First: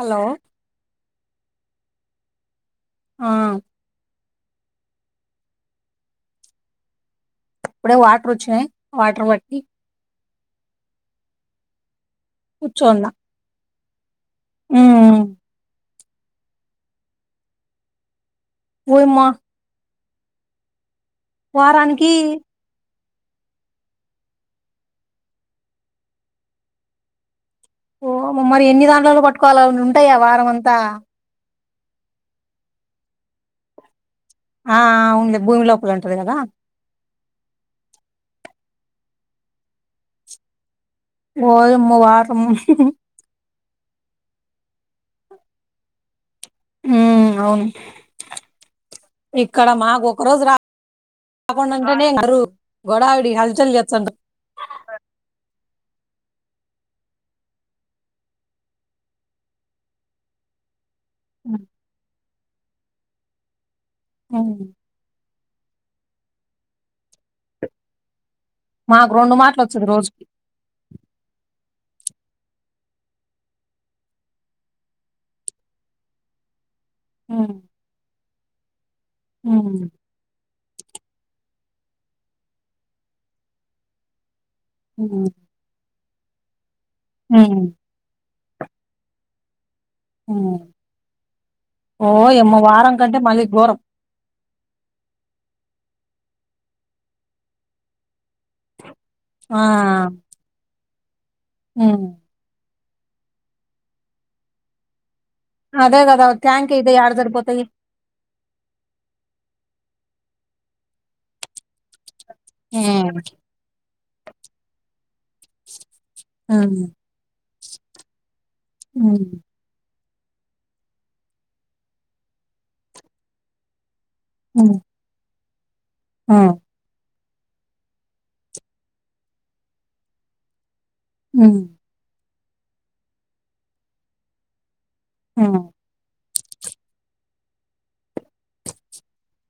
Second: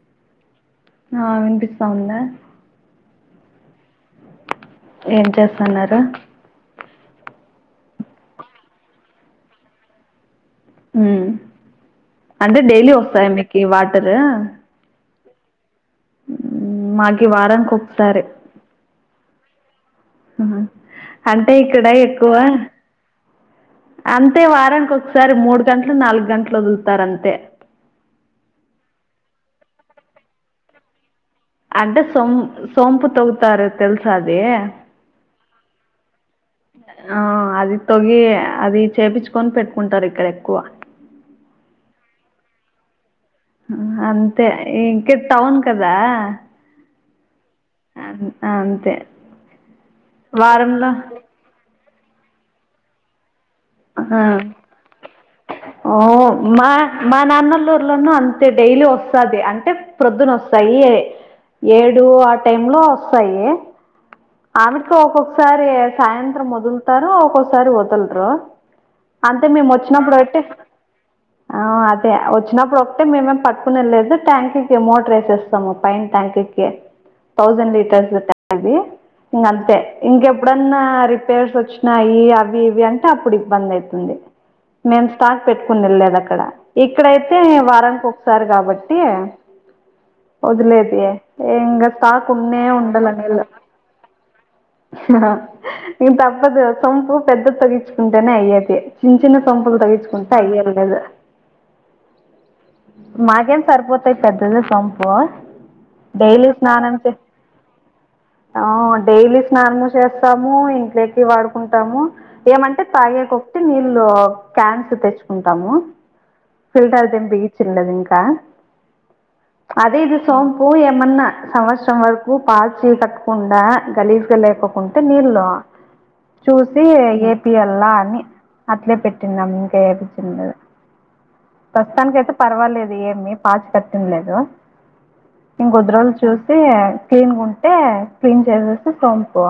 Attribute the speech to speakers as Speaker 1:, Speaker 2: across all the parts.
Speaker 1: Hello
Speaker 2: ఆ వినిపిస్తా ఉంద
Speaker 1: ఆ
Speaker 2: ఏం చేస్తున్నారు
Speaker 1: ఇప్పుడే వాటర్ వోచ్చినయి వాటర్ పట్టి
Speaker 2: ఉ అంటే డైలీ వస్తాయ మీకి వాటర్
Speaker 1: ఉ
Speaker 2: ఉ మాకి వారానికి ఒకసారే
Speaker 1: ఓయమ్మ
Speaker 2: అహా అంటే ఇక్కడ
Speaker 1: వారానికి
Speaker 2: ఎక్కువ అంతే వారానికి ఒకసారి మూడు గంటలు నాలుగు గంటలు వదులుతారు అంతే
Speaker 1: ఓ మరి ఎన్ని దాంట్లలో పట్టుకోవాల ఉంటాయా వారం అంతా
Speaker 2: అంటే సొం సోంపు తొవ్వుతారు తెల్సా అది
Speaker 1: ఆ అవున్లే భూమి లోపల ఉంటది కదా
Speaker 2: ఆ అది తొవ్వి అది చేపిచ్చుకొని పెట్టుకుంటరు ఇక్కడ ఎక్కువ
Speaker 1: ఓయమ్మో వారం
Speaker 2: అంతే ఇంక టౌన్ కదా
Speaker 1: ఉమ్ అవును
Speaker 2: అన్- అంతే
Speaker 1: ఇక్కడ మాకు ఒక రోజు రా
Speaker 2: వారంలో
Speaker 1: కుండా ఉంటేనే ఇనరు గొడావిడి హల్ చల్ చేస్తా ఉంట
Speaker 2: ఆ ఓ మా మా నాన్నలూర్లోనూ అంతే డైలీ వస్తాది అంటే ప్రొద్దున వస్తాయి ఏడు ఆ టైమ్ లో వస్తాయి
Speaker 1: ఉమ్,
Speaker 2: ఆమెకు ఒక్కొక్కసారి సాయంత్రం వదులుతారు ఒక్కొక్కసారి వదలరు
Speaker 1: మాకు రెండు
Speaker 2: అంతే
Speaker 1: మాటలు
Speaker 2: మేము
Speaker 1: వచ్చది
Speaker 2: వచ్చినప్పుడు
Speaker 1: రోజుకి
Speaker 2: పెట్టి ఆ అదే వచ్చినప్పుడు ఒకటే మేమేం పట్టుకునె లేదు ట్యాంక్కి మోటర్ ఎసేస్తాము పైన్ ట్యాంక్కిి
Speaker 1: ఉమ్,
Speaker 2: థౌసండ్ లీటర్స్ ట్యా అది ఇంక
Speaker 1: ఉమ్,
Speaker 2: అంతే ఇంకెప్పుడన్నా రిపేర్స్ వచ్చినాయి అవి ఇవి అంటే అప్పుడు ఇబ్బంది అయితుంది మేము
Speaker 1: ఉమ్,
Speaker 2: స్టాక్ పెట్టుకుని ఎళ్ళేది అక్కడ ఇక్కడైతే
Speaker 1: ఉమ్,
Speaker 2: వారానికి ఒకసారి కాబట్టి
Speaker 1: ఉమ్.
Speaker 2: వదిలేది ఇంగ
Speaker 1: ఓ యమ్మ
Speaker 2: తాకుండన్నే
Speaker 1: వారం
Speaker 2: ఉండల
Speaker 1: కంటే
Speaker 2: నీళ్ళు
Speaker 1: మళ్ళీ ఘోరం
Speaker 2: ఏం తప్పదు సొంపు పెద్ద తొవ్వించుకుంటేనే అయ్యేది చిన్న చిన్న
Speaker 1: ఆ
Speaker 2: సొంపులు తవ్వించుకుంటా అయ్యర్లేదు
Speaker 1: హ్మ్
Speaker 2: మాకేం సరిపోతాయి పెద్దది సొంపు
Speaker 1: అదే గదా ట్యాక్ అయితే ఎడ సరిపోతయ్
Speaker 2: ఆ డైలీ స్నానము చేస్తాము ఇంట్లోకి వాడుకుంటాము ఏమంటే
Speaker 1: ఉమ్,
Speaker 2: తాగే కొక్టి నీళ్ళు క్యాన్స్ తెచ్చు కుంటాము
Speaker 1: ఉమ్,
Speaker 2: ఫిల్టర్ తెంపి ఇచ్చేలేదింక
Speaker 1: ఉమ్,
Speaker 2: అదే ఇది సోంపు ఏమన్నా సంవత్సరం వరకు పాచి కట్టకుండా గలీ
Speaker 1: ఉమ్,
Speaker 2: లేకోకుంటే నీళ్ళు
Speaker 1: ఉమ్,
Speaker 2: చూసి ఏపీ ఎల్లా అని అట్లే పెట్టిన్నాము ఇంకేమి చిన్లేదు
Speaker 1: ఉమ్
Speaker 2: ప్రస్తుతానినికి అయితే పర్వాలేదు ఏమి పాచి కట్టేం లేదు
Speaker 1: ఆ
Speaker 2: కొద్దిద్రోలు చూసి క్లీన్గా ఉంటే క్లీన్ చేసేసి సోంపు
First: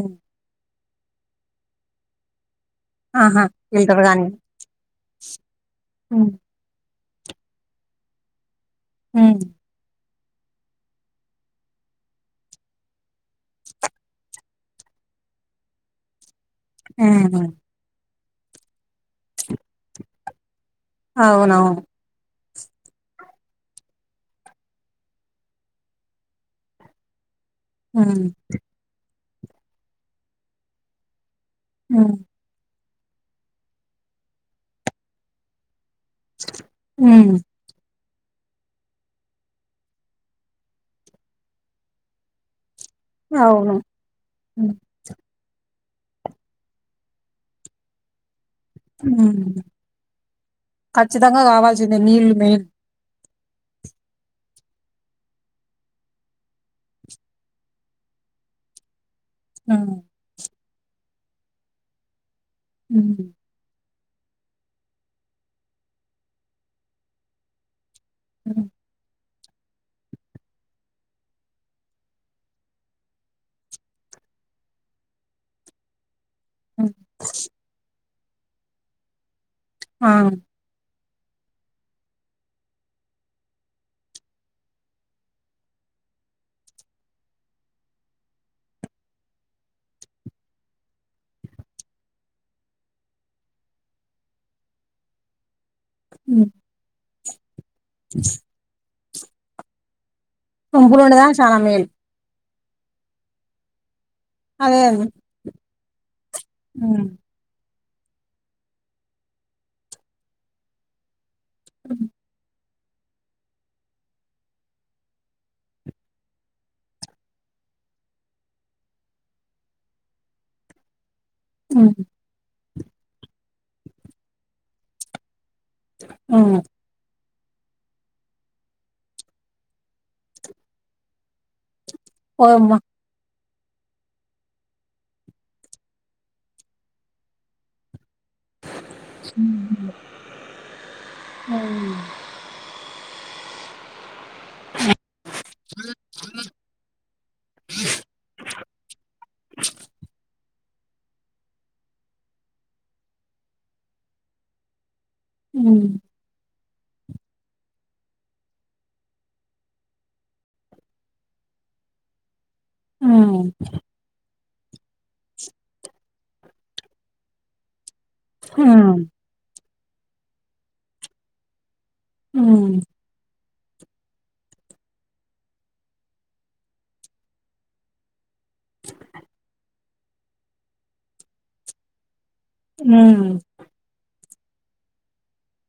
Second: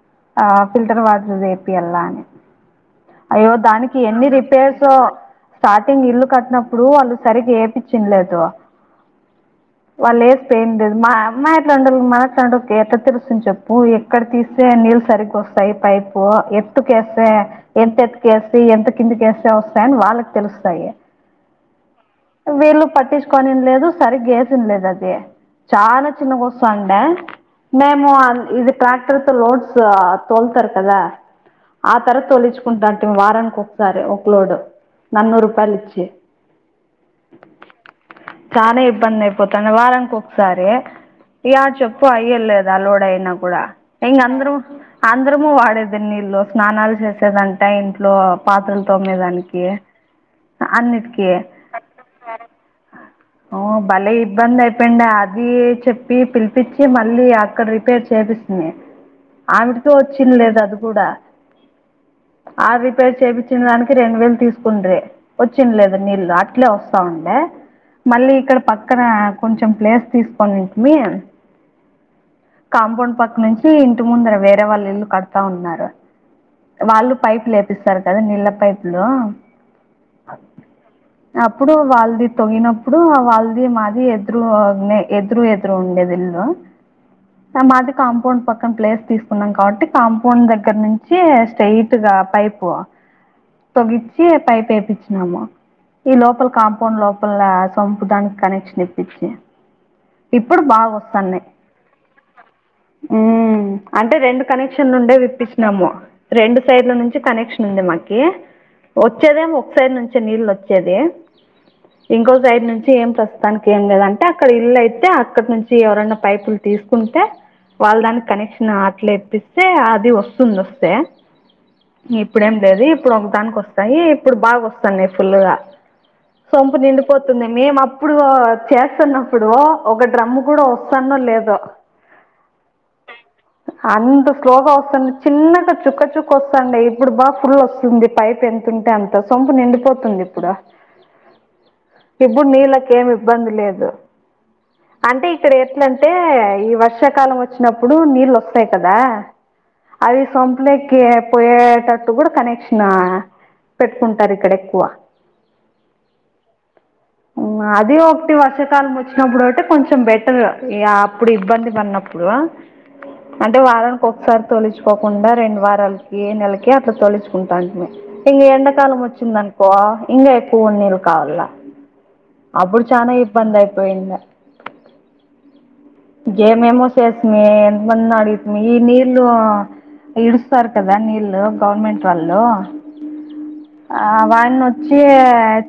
Speaker 1: ఉమ్
Speaker 2: ఆ ఫిల్టర్ వాటర్ ఎపిల్లా అని
Speaker 1: ఆహా
Speaker 2: అయ్యో దానికి
Speaker 1: ఫిల్టర్ కానీ
Speaker 2: ఎన్ని రిపేర్సో స్టార్టింగ్ ఇల్లు
Speaker 1: ఉమ్,
Speaker 2: కట్టినప్పుడు ఇప్పుడు వాళ్ళు సరిగ్గా ఎపించ్చిన్లేదు
Speaker 1: హ్మ్
Speaker 2: వాళ్ళు ఎస్తే ఏం లేదు మా అమ్మ ఇట్లా ఉండాల మన ఎట్ట తెలుస్తుంది చెప్పు ఎక్కడ తీస్తే నీళ్ళు సరిగ్గా వస్తాయి పైపు ఎత్తుకేస్తే
Speaker 1: ఉమ్.
Speaker 2: ఎంత ఎత్తుకేసి ఎంత కిందిక వేస్తే వస్తాయని వాళ్ళకి తెలుస్తాయి
Speaker 1: అవునవును
Speaker 2: వీళ్ళు పట్టిచ్చుకోనిండ్లేదు సరిగ్గా ఏసిండ్లేదు అది చాన చిన్నగ ఒస్తాండ మేము
Speaker 1: ఉమ్,
Speaker 2: ఇది ట్రాక్టర్ తో లోడ్స్ తోలుతార్ కదా ఆ
Speaker 1: ఉమ్,
Speaker 2: తర్వాత తోలిచు కుంటా అంటే వారానికి ఒకసారి ఒక లోడు నన్నూరు రూపాయలు ఇచ్చి
Speaker 1: మ్
Speaker 2: చాన ఇబ్బంది అయిపోతాండ వారానికి ఒకసారి యాడ చెప్ పు అయ్యేల్లేదు ఆ లోడ్ అయినా కూడ
Speaker 1: అవును
Speaker 2: ఇంగ్ అందరు
Speaker 1: ఉమ్,
Speaker 2: అందరము వాడేది నీళ్లు స్నానాలు చేసేదంట ఇంట్లో పాత్రలు
Speaker 1: ఉమ్.
Speaker 2: తోమ్మేదానికి అన్నిటికీ
Speaker 1: ఖచ్చితంగా కావాల్సిందే నీళ్లు మెయిన్
Speaker 2: ఉ భలే ఇబ్బంది అయిపోయిండ అది చెప్పి పిలి పిచ్చి మళ్ళీ అక్కడ రిపేర్ చేపిస్తుంది ఆవిడతో
Speaker 1: ఉమ్,
Speaker 2: వచ్చి చ్చిన్లేదు అది కూడా ఆ
Speaker 1: ఉమ్,
Speaker 2: రిపేర్ చేపిచ్ పిచ్చినదానికి రెండు వేలు తీసుకుండ్రి వచ్చిండ్లేదు నీళ్ళు అట్లే వొస్తావుండ మళ్ళీ ఇక్కడ
Speaker 1: ఉమ్,
Speaker 2: పక్కన కొంచెం ప్లేస్ తీసుకొనింటిమి. కాంపౌండ్ పక్కనుంచి ఇంటి ముందర వేరే వాళ్ళు ఇల్లు కడతా ఉన్నారు.
Speaker 1: ఉమ్.
Speaker 2: వాళ్ళు పైపులేపిస్తారు కదా నీళ్ళ పైపులు.
Speaker 1: ఆ,
Speaker 2: అప్పుడు వాళ్ళది తొగినప్పుడు వాళ్ళది మాది ఎదురు ఎదురు ఎదురు ఉండేది ఇల్లు లు స మాది కాంపౌండ్ పక్కన ప్లేస్ తీసుకున్నాం కాబట్టి కాంపౌండ్ దగ్గర నుంచి స్ట్రైట్ గా పైప్ పోవ తొగిచ్చి పైప్ ఏపిచ్చినాము. ఈ
Speaker 1: ఉమ్.
Speaker 2: లోపల కాంపౌండ్ లోపల సొంపు దానికి కనెక్షన్ ఇప్పిచ్చి ఇప్పుడు బాగా
Speaker 1: పంపులు
Speaker 2: వస్
Speaker 1: ఉండదా చాలా మేలు
Speaker 2: మ్ అంటే రెండు
Speaker 1: అదే
Speaker 2: కనెక్షన్ లు
Speaker 1: అది.
Speaker 2: ఉండేవి ఇప్పిచ్చినాము. రెండు సైడ్ల
Speaker 1: ఉమ్,
Speaker 2: నుంచి కనెక్ష ఉండ మాకి వచ్చేదేమో ఒక సైడ్ నుంచే నీళ్ళు వచ్చేది. ఇంకో సైడ్ నుంచి ఏం ప్రస్తుతానికి ఏం లేదంట అక్కడ ఇల్లు అయితే అక్కట్ ను తీ ఎవరైన్నా పైపులు తీసుకుంటే వాళ్ళ దానికి కనెక్షన్ అట్లే ఇప్పిస్తే అది వొస్తుంది వొస్తే
Speaker 1: ఉహు
Speaker 2: ఇప్పుడేం లేదు ఇప్పుడు ఒకదానికి వస్తాయి ఇప్పుడు బాగా వస్తున్నాయి ఫుల్ గా
Speaker 1: ఉమ్.
Speaker 2: సొంపు నిండు పోతుంది మేము అప్పుడు చేస్తన్నప్పుడు ఒక డ్రమ్ము కూడా వస్తానో లేదో
Speaker 1: వామ్మ
Speaker 2: [unintelligible] అంత స్లోగా వస్తుంది చిన్నగా చుక్క చుక్క వస్తాండా ఇప్పుడు బాగా ఫుల్ వస్తుంది పైప్ ఎన్ అంటే అంత సొంపు నిండిపోతుంది ఇప్పుడా ఇప్పుడు నీళ్ళకి ఏమి ఇబ్బంది లేదు
Speaker 1: అ
Speaker 2: అంటే ఇక్కడ ఎట్లంటే ఈ వర్షాకాలం వచ్చినప్పుడు నీళ్ళోస్తాయి కదా అది సొంపులేకి పోయేటట్టు గూడా కనెక్షనా పెట్టుకుంటారు ఇక్కడ ఎక్కువ
Speaker 1: మ్
Speaker 2: ఉ అది ఒకటి వర్షకాలం వచ్చినప్పుడు ఒకటి కొంచెం బెటర్ ఇగా అప్పుడు ఇబ్బంది పడినప్పుడు
Speaker 1: ఉమ్,
Speaker 2: అంటే వళ ఒకసారి తొలుచుకోకుండా రెండు వారాలకి నెలకి అట్లా తొలుచుకుంటాంటిమి ఇంక ఎండాకాలం
Speaker 1: ఉమ్,
Speaker 2: వచ్చింది అనుకో ఇంగా ఎక్కువ నీళ్ళు కావాలా
Speaker 1: ఉమ్,
Speaker 2: అప్పుడు చానా ఇబ్బంది అయిపోయింద గేమెమో సెసేమి ఎంత మందిని అడిగితిమి ఈ నీల్లు ఇడుస్తారు కదా నీళ్ళు గవర్నమెంట్ వాళ్ళు
Speaker 1: ఉమ్
Speaker 2: ఆ వాడిని వచ్చి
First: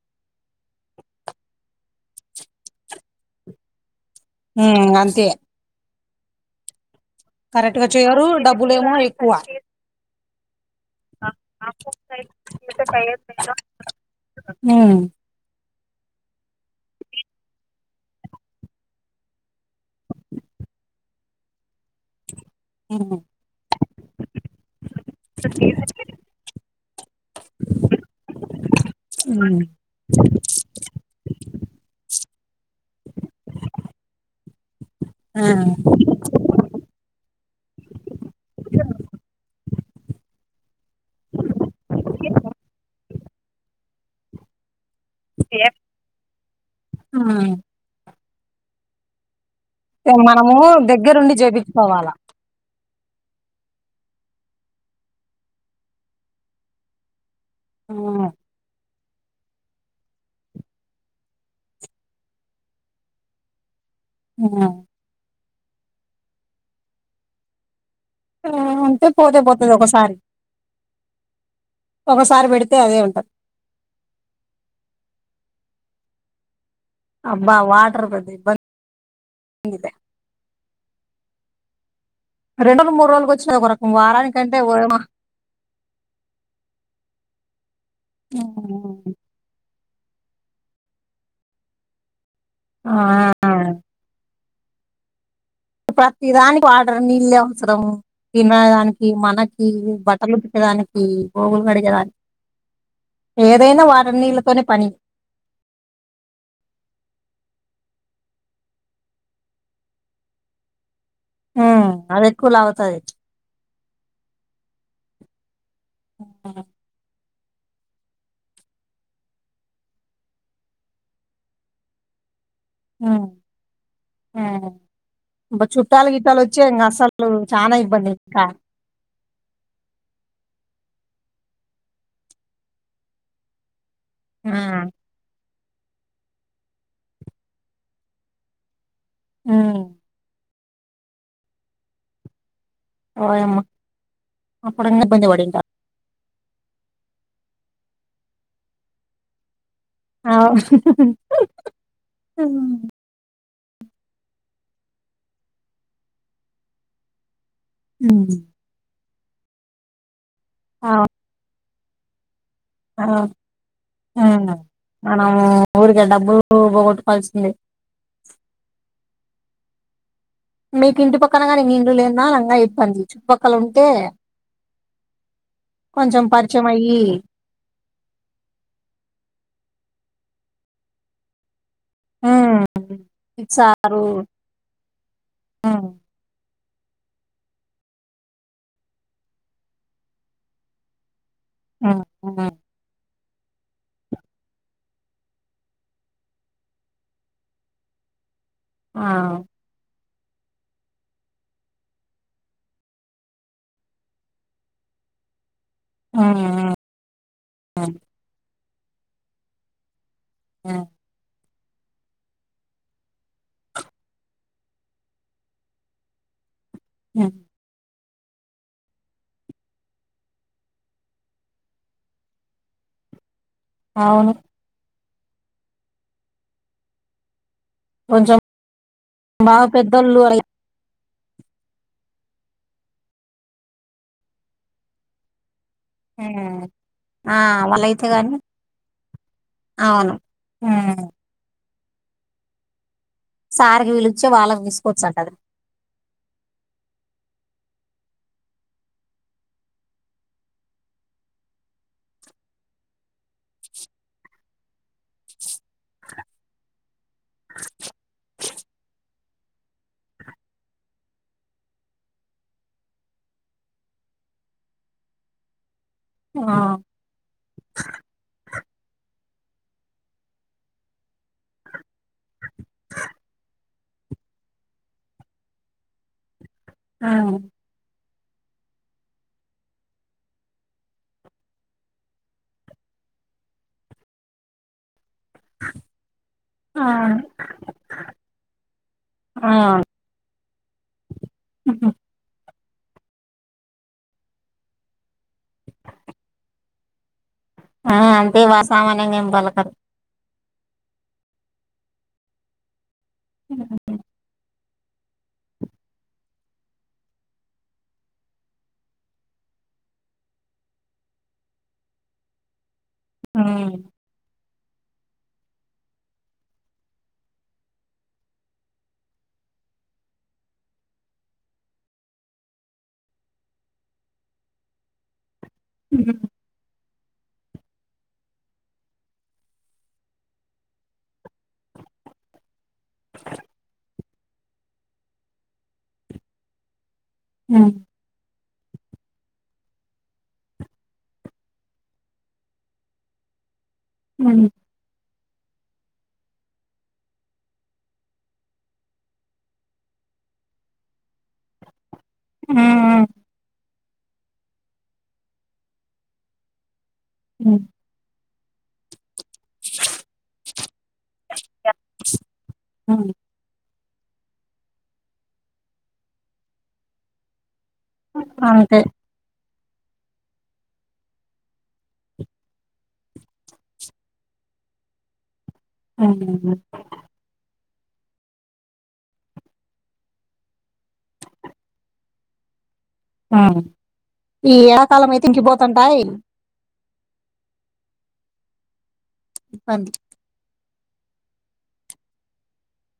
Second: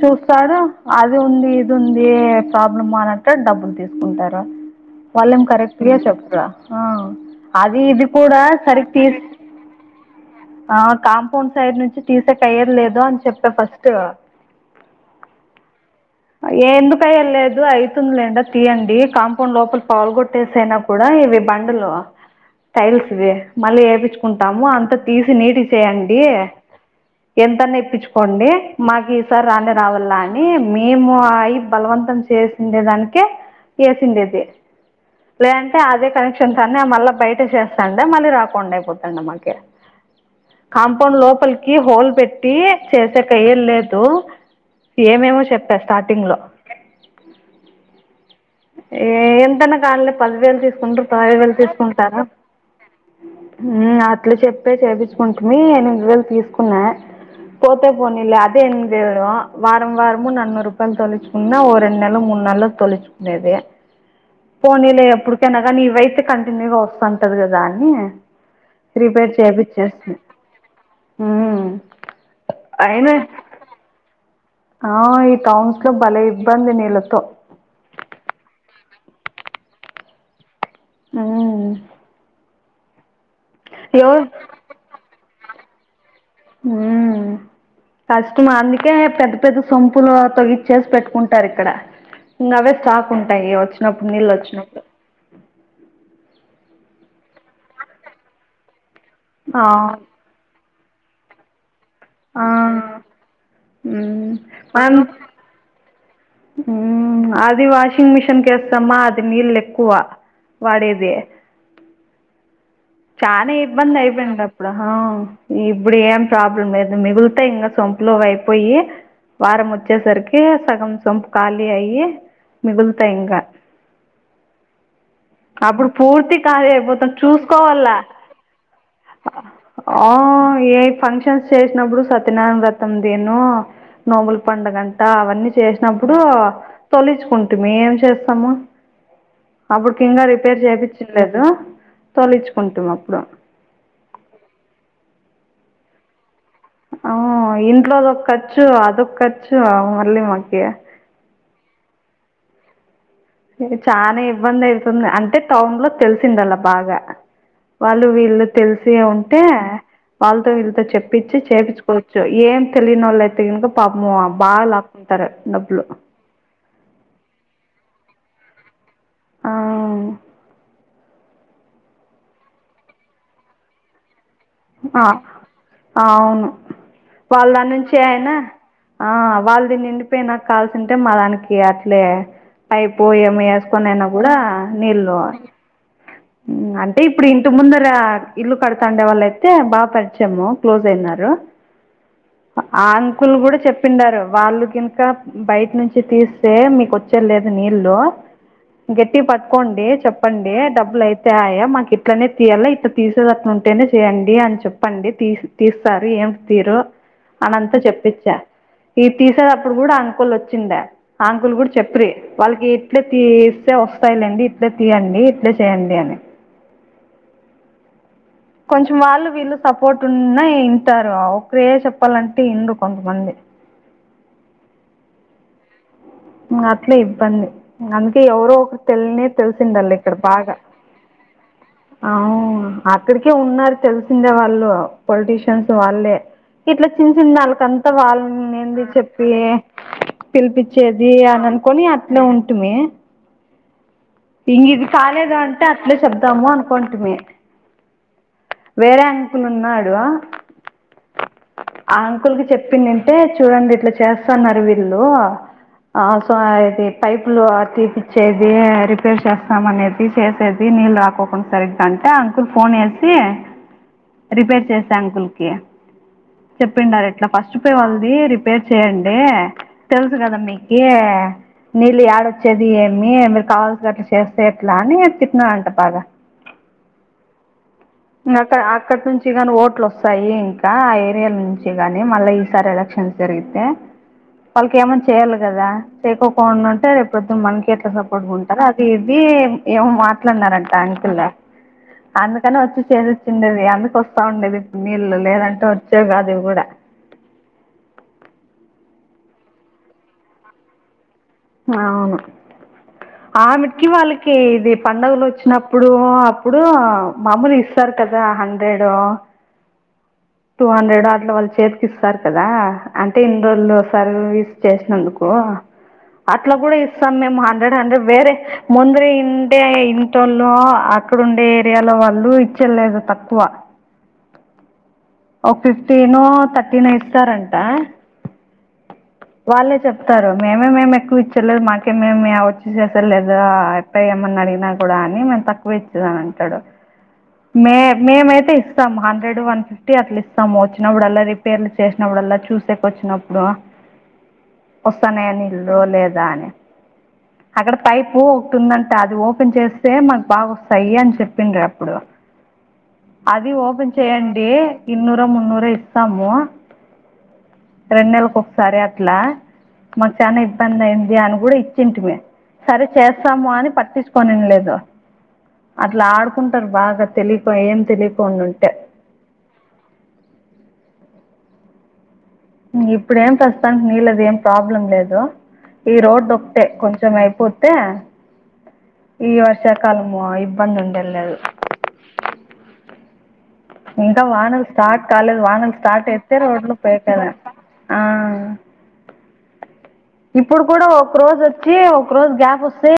Speaker 2: చూస్తాడు అది ఉంది ఇది ఉంది ప్రాబ్లమ్ అనంట డబ్బులు తీసుకుంటారు
Speaker 1: ఉమ్ అంతే
Speaker 2: వాళ్ళేం కరెక్ట్గా చెప్రా ఆ
Speaker 1: కరెక్ట్
Speaker 2: అది
Speaker 1: గా
Speaker 2: ఇది
Speaker 1: చేయరు
Speaker 2: కూడా సరి
Speaker 1: డబ్బులేమో
Speaker 2: తీస్
Speaker 1: ఎక్కువ
Speaker 2: ఆ కాంపౌండ్ సైడ్ నుంచి తీసే కయర్ లేదు అని చెప్పా ఫస్ట్
Speaker 1: ఉమ్
Speaker 2: ఏ ఎందుకై లేదు అయి సునలేదు అది తీయండి కాంపౌండ్ లోపల పగేలు కొట్టేసైనా కూడా ఇవి బండలు
Speaker 1: ఉమ్
Speaker 2: టైల్స్వి మళ్ళీ వేపిచ్చుకుంటాము అంత తీసి నీటిగా చేయండి. ఎంతన్నా ఇప్పించుకోండి మాకు ఈసారి
Speaker 1: ఉమ్
Speaker 2: రానే రావాల అని మేము అయి బలవంతం చేస్ ఉండే దానికి చేసిండేది
Speaker 1: ఆ
Speaker 2: లేదంటే అదే కనెక్షన్ చెన్సన్నే మళ్ళ బయట చేస్తాండే మళ్ళీ రాకుండా అయిపోతుండ మనకి కాంపౌండ్ లోపలికి హోల్ పెట్టి చేసే కయ్యలు లేదు ఏమేమో చెప్పా స్టార్టింగ్ లో
Speaker 1: వ్మ్
Speaker 2: ఏ ఎంతన్నా కాన్లే
Speaker 1: ఉమ్ మనము
Speaker 2: పదివేలు తీసుకుంటారు
Speaker 1: దగ్గరుండి
Speaker 2: పది వేలు
Speaker 1: చేపించుకోవాలా
Speaker 2: తీసుకుంటారా? వ్మ్ అట్లు చెప్పే చేపిచ్చుకుంటుంది ఎనిమిది వేలు తీసుకున్నా పోతే
Speaker 1: ఉమ్
Speaker 2: పోనిలే అది ఎనికి వారం వారమ నన్నూరు రూపాయలు తొలచుకున్న రెం నెల మున్నాళ్ళ తొలిచ్చుకునేది
Speaker 1: ఉమ్
Speaker 2: పోనీలే ఎప్పుడు తనగానీ ఈ వయస్సు కంటిన్యూగా వస్తుంటది కదా అని
Speaker 1: ఆ ఉంటే
Speaker 2: రిపేర్
Speaker 1: పోతే పోతది
Speaker 2: చేపిచ్చేస్తి
Speaker 1: ఒకసారి ఒకసారి పెడితే అదే ఉంటది
Speaker 2: ఆ ఈ టౌన్స్ లో భలే ఇబ్బంది నీళ్లతో
Speaker 1: బా వాటర్ పెది ఇబ్బంది
Speaker 2: వ్మ్
Speaker 1: రెండోలు మూడ్రోలు వచ్చాన ఓ రకం
Speaker 2: ఎవరు
Speaker 1: వారాని కంటే ఓయమ్మో
Speaker 2: వ్మ్ కష్టం అందుకే పె పెద్ద సొంపులు తొగిచ్చేసి పెట్టుకుంటారు ఇక్కడ ఇంగా అవే
Speaker 1: ఆ
Speaker 2: స్టాక్ ఉంటాయి వచ్చి న అప్పుడూనీల్లుచ్చినప్పుడే
Speaker 1: ప్రతి దానికి వాటర్ నీళ్ళే అవసరం తినదానికి ఈ
Speaker 2: ఆ
Speaker 1: మనకి బట్టలు ఉతికేదానికి బోగులు కడిగేదానికి
Speaker 2: ఆ
Speaker 1: ఏదైనా వారం
Speaker 2: ఉమ్
Speaker 1: నీళ్ళతోనే పని
Speaker 2: వ్మ్ అది వాషింగ్ మిషిన్ కేస్తామా అది నీళ్ళు ఎక్కువ వాడేది.
Speaker 1: వ్మ్ అది ఎక్కువ లెగుతాది
Speaker 2: చానా ఇబ్బంది అయిపోయిందిగా అప్పుడు ఇప్పుడు ఏం ప్రాబ్లం లేదు మిగులు ఆ ఇంగా సంపులోవి అయిపోయి వారం వచ్చేసరికి సగం సొంపు ఖాళీ అయ్యి మిగులుతాయి
Speaker 1: ఉమ్,
Speaker 2: ఇంకా
Speaker 1: ఉమ్. బ-
Speaker 2: అప్పుడు
Speaker 1: చుట్టాలు
Speaker 2: పూర్తి
Speaker 1: గిట్టాలు వచ్చే
Speaker 2: కాలి
Speaker 1: ఇంకా
Speaker 2: అయిపోతా
Speaker 1: అసలు
Speaker 2: చూసు
Speaker 1: చాలా
Speaker 2: కోవలా
Speaker 1: ఇబ్బంది ఇంకా
Speaker 2: ఆ ఏ ఫంక్షన్స్ చేసినప్పుడు సత్యనారాయణ వ్రతం దేను నోముల్
Speaker 1: ఉమ్,
Speaker 2: పండగన్ టా అవన్నీ చేసినప్పుడు తొలచుకుంటు మేం ఏం చేస్తాము.
Speaker 1: ఉమ్,
Speaker 2: అప్పుడు ఖ్యంగా రిపేర్ చెపీచట్లేదు. తొలచుకుంటున్నము.
Speaker 1: ఓయమ్మ అప్పుడుంగా బంది వాడంట
Speaker 2: అవు ఇంట్లోదొఖర్చు అదొఖర్చు అవు
Speaker 1: అవు
Speaker 2: చాన ఇబ్బంది అయితుంది. అంటే టౌన్ లో తెలిసింది అలా బాగా వాళ్ళు వీళ్ళు తెలిసే ఉంటే వాళ్ళతో వీళ్ళతో
Speaker 1: అవు,
Speaker 2: చెప్పిచ్చీ చేపిచ్చూకోవచ్చు ఏం
Speaker 1: అవు,
Speaker 2: తెలియనోళ్ళయితే ఇంగ పాపము
Speaker 1: ఉమ్.
Speaker 2: బాగాలాక్కుంటారు.
Speaker 1: మనము
Speaker 2: డబ్బులు
Speaker 1: ఊరికే డబ్బులు పోగొట్టుకోవాల్సిందే
Speaker 2: అవు
Speaker 1: మీకి ఇంటి పక్కన కానీ మీ ఇండ్లు లేద అలా ఐయిపోంది చుట్టుపక్కల ఉంటే
Speaker 2: ఆ
Speaker 1: కొంచెం
Speaker 2: అవును
Speaker 1: పరిచయం అయ్యి
Speaker 2: వాళ్ళ నుంచి చే అయినా ఆ వాళ్దీ నిండిపోయినా నాకాల్సింటే మాదానికి ఇగ అట్లే
Speaker 1: ఉమ్,
Speaker 2: అయిపోయే ఏమి ఏసుకొని అయినా గూడ నీళ్ళు పో
Speaker 1: ము
Speaker 2: ఊ అంటే ఇప్పుడు ఇంటి ముందర ఇల్లు కడుతాండే వాళ్ళయితే బా పరిచయము క్లోజ్ అయినారు.
Speaker 1: ఆహ
Speaker 2: ఆ అంకుల్ గూడ చెప్పిండారు. వాళ్ళు కింకా బయటనుంచి తీస్తే మీకు వచ్చే లేదు నీళ్లు గట్టిగ
Speaker 1: ఆ.
Speaker 2: పట్టుకోండి. చెప్పండి. డబ్బులు అయి అయ్యే మాకు ఇట్లనే తీయాలే ఇట్లా తీసేది అట్లు ఉంటేనే చేయండి. అని చెప్పండి తీసి తీస్తారు.
Speaker 1: ఆ
Speaker 2: ఏం తీరు అనంతా
Speaker 1: ఆ
Speaker 2: చెప్పించా. ఈ తీసేటప్పుడు గూడ అంకుల్ వచ్
Speaker 1: ఆ
Speaker 2: చ్చిందా ఆ ఆంకుల్ గూడ చెప్ప్రి వాళ్ళకి ఇట్లే తీస్తే వస్తాయిలేండి. ఇట్లా తీయండి. ఇట్లే చేయండి. అని
Speaker 1: ఊ
Speaker 2: కొంచెం వాళ్ళు, వీళ్ళు సపోర్ట్ ఉన్న ఇంటారు. ఒకరే చెప్పాలంటే ఇన్రు కొంతమంది.
Speaker 1: అవును!
Speaker 2: ఊ అట్లీ ఇబ్బంది. అందుకే
Speaker 1: కొంచెం
Speaker 2: ఎవరో ఒ తెలినే
Speaker 1: బాగా
Speaker 2: తెలిసిందల్ళ ఇక్కడ
Speaker 1: పెద్దోళ్ళు అయి
Speaker 2: బాగా అవు అక్కడికే ఉన్నారు. తెలిసిందే వాళ్ళు పొలిటీష షన్స్ వాళ్ళే
Speaker 1: హ్మ్.
Speaker 2: ఇట్ల చిన్న
Speaker 1: ఆ
Speaker 2: చిన్న ఆల్లకంతా
Speaker 1: వాళ్ళైతే
Speaker 2: వాళ్ళ
Speaker 1: గాని
Speaker 2: నే ఏంది చెప్పి
Speaker 1: అవును
Speaker 2: పిలిపిచ్చేది అని అనుకొని అట్లే ఉంటుమీ.
Speaker 1: సారిగిళుచ్చే వాళ్ళని తీసుకోవచ్చ అంటది.
Speaker 2: అంటే అట్లే చెబ్దాము అనుకోంటిమీ. వేరే అంకులు ఉన్నాడు. ఆ అంకుల్ కి చెప్పిందింటే చూడండి ఇట్లా చేస్తన్నారు వీళ్ళు ఆ సో అది పైపులు తీపిచ్చేది. రిపేర్ చేస్తాం. అనేది చేసేది నీళ్ళు రాకు సరిఇట్ల అంటే అంకుల్ ఫోన్ ఏసి రిపేర్ చేసే అంకుల్కి
Speaker 1: ఆ
Speaker 2: చెప్పిండారు ఇట్లా ఫస్ట్ పోయ వాళది రిపేర్ చెయండి. తెలుసు గదా మీకీ నీళ్ళు యాడొచ్చేది. ఏమి మీరు కావాల్సినట్ చేస్తే ఎట్లా అని చిట్న అంట బాగా
Speaker 1: ఆ
Speaker 2: ఇంగ అక్క అక్కడి నుంచి ఇగ ఓట్లు వోస్తాయి. ఇంకా ఆ ఏరియాల్ నుంచి గానీ మళ్ళా ఈసారి ఎలక్షన్స్ జరిగితే పళ్కి ఏమో చేయాలి కదా చేకోం ఉంటే రేపోద్దు మనకి ఎట్లా సపోర్ట్గా ఉంటారు. అది ఇది
Speaker 1: ఆ
Speaker 2: ఏమో మ మాట్లాడీన్నారంటా అంకుల్
Speaker 1: ఉహ్
Speaker 2: అందుకని వచ్చి చేసేసి వచ్చిండేది అందుకు వస్తా ఉండేది. నీళ్ళు లేదంటే వచ్చేవి కాదు ఇవి కూడా
Speaker 1: ఆ అంతే సామాన్యంగా ఏం పలకరు
Speaker 2: అవును ఆ మీటికిీ వాల్లకీ కి ఇది పండుగలు వచ్చినప్పుడు అప్పుడు మామూలు ఇస్తారు. కదా హండ్రెడ్ టూ హండ్రెడ్ అట్లా వాళ్ళు చేతికి ఇస్తారు కదా అంటే ఇన్ని రోజులు
Speaker 1: హ్మ్
Speaker 2: ఇస్తారు హ్ ఇది చేసినందుకు అట్లా కూడా ఇస్తాం మేము హండ్రెడ్ హండ్రెడ్ వేరే ముందర ఇంటే ఇంటోల్లు ఇప్పుడు ఉండే ఏరియాలో వాళ్ళు ఇచ్చేది లేదు తక్కువ ఒక ఫిఫ్టీను
Speaker 1: హ్మ్
Speaker 2: థర్టీన్ ఇస్తారంట వాళ్ళే చెప్తారు. మేమే మేము ఎక్కువ ఇచ్చలే మాకే మేము ఆ వచ్చి చేసేది లేదు ప ఏమన్నా అడిగినా కూడా అని మేం తక్కుఇచ్చేదాని అని అంటాడు.
Speaker 1: హ్మ్
Speaker 2: మే మేము అయితే ఇస్తాము హండ్రెడ్ వన్ ఫిఫ్టీ టి అట్లా ఇస్తాము వచ్చినప్పుడల్ల రిపేర్లు చేసినప్పుడు చూసేకి వచ్చినప్పుడు
Speaker 1: ఉ
Speaker 2: వస్తన్నయి అన్ని లో లేదా అని అక్కడ పైపు ఒకటి ఉందంట అది ఓపెన్ చేస్తే మకు బాగా వస్తాయి అని చెప్పిండ్రు అప్పుడు
Speaker 1: హ్మ్ హ్మ్
Speaker 2: అది ఓపెన్ చెయ్యడి. ఇన్నూర మున్నూరో ఇస్తాము
Speaker 1: హ్
Speaker 2: రెండు నెలలకు ఒకసారి అట్లా మాకు చానా ఇబ్బంది అయింది. అని కూడా ఇచ్చింటిమీ మేము సరే చేస్త
Speaker 1: హ్మ్.
Speaker 2: చేస్తాము అని పట్టించుకోనింలేదు అట్లా ఆడుకుంటారు. బాగా తెలిపో ఏం తెలియ పొడుంటే
Speaker 1: అంతే
Speaker 2: ఇప్పుడు ఏం ప్రస్తుతనికి నీళ్ళది ఏం ప్రాబ్లం లేదు ఈ రోడ్డు
Speaker 1: హ్మ్.
Speaker 2: ఒకటే కొంచెం అయిపోతే ఈ వర్షాకాలము ఇబ్బంది ఉండేది లేదు
Speaker 1: ఆ
Speaker 2: ఇంకా వానలు స్టార్ట్ కాలేదు. వానల్ స్టార్ట్ అయి అంటే రోడ్లు పోయికదా ఆ
Speaker 1: అం
Speaker 2: ఇప్పుడు కూడా ఒక రోజు వచ్చి ఒక రోజు గ్యాప్ వస్తే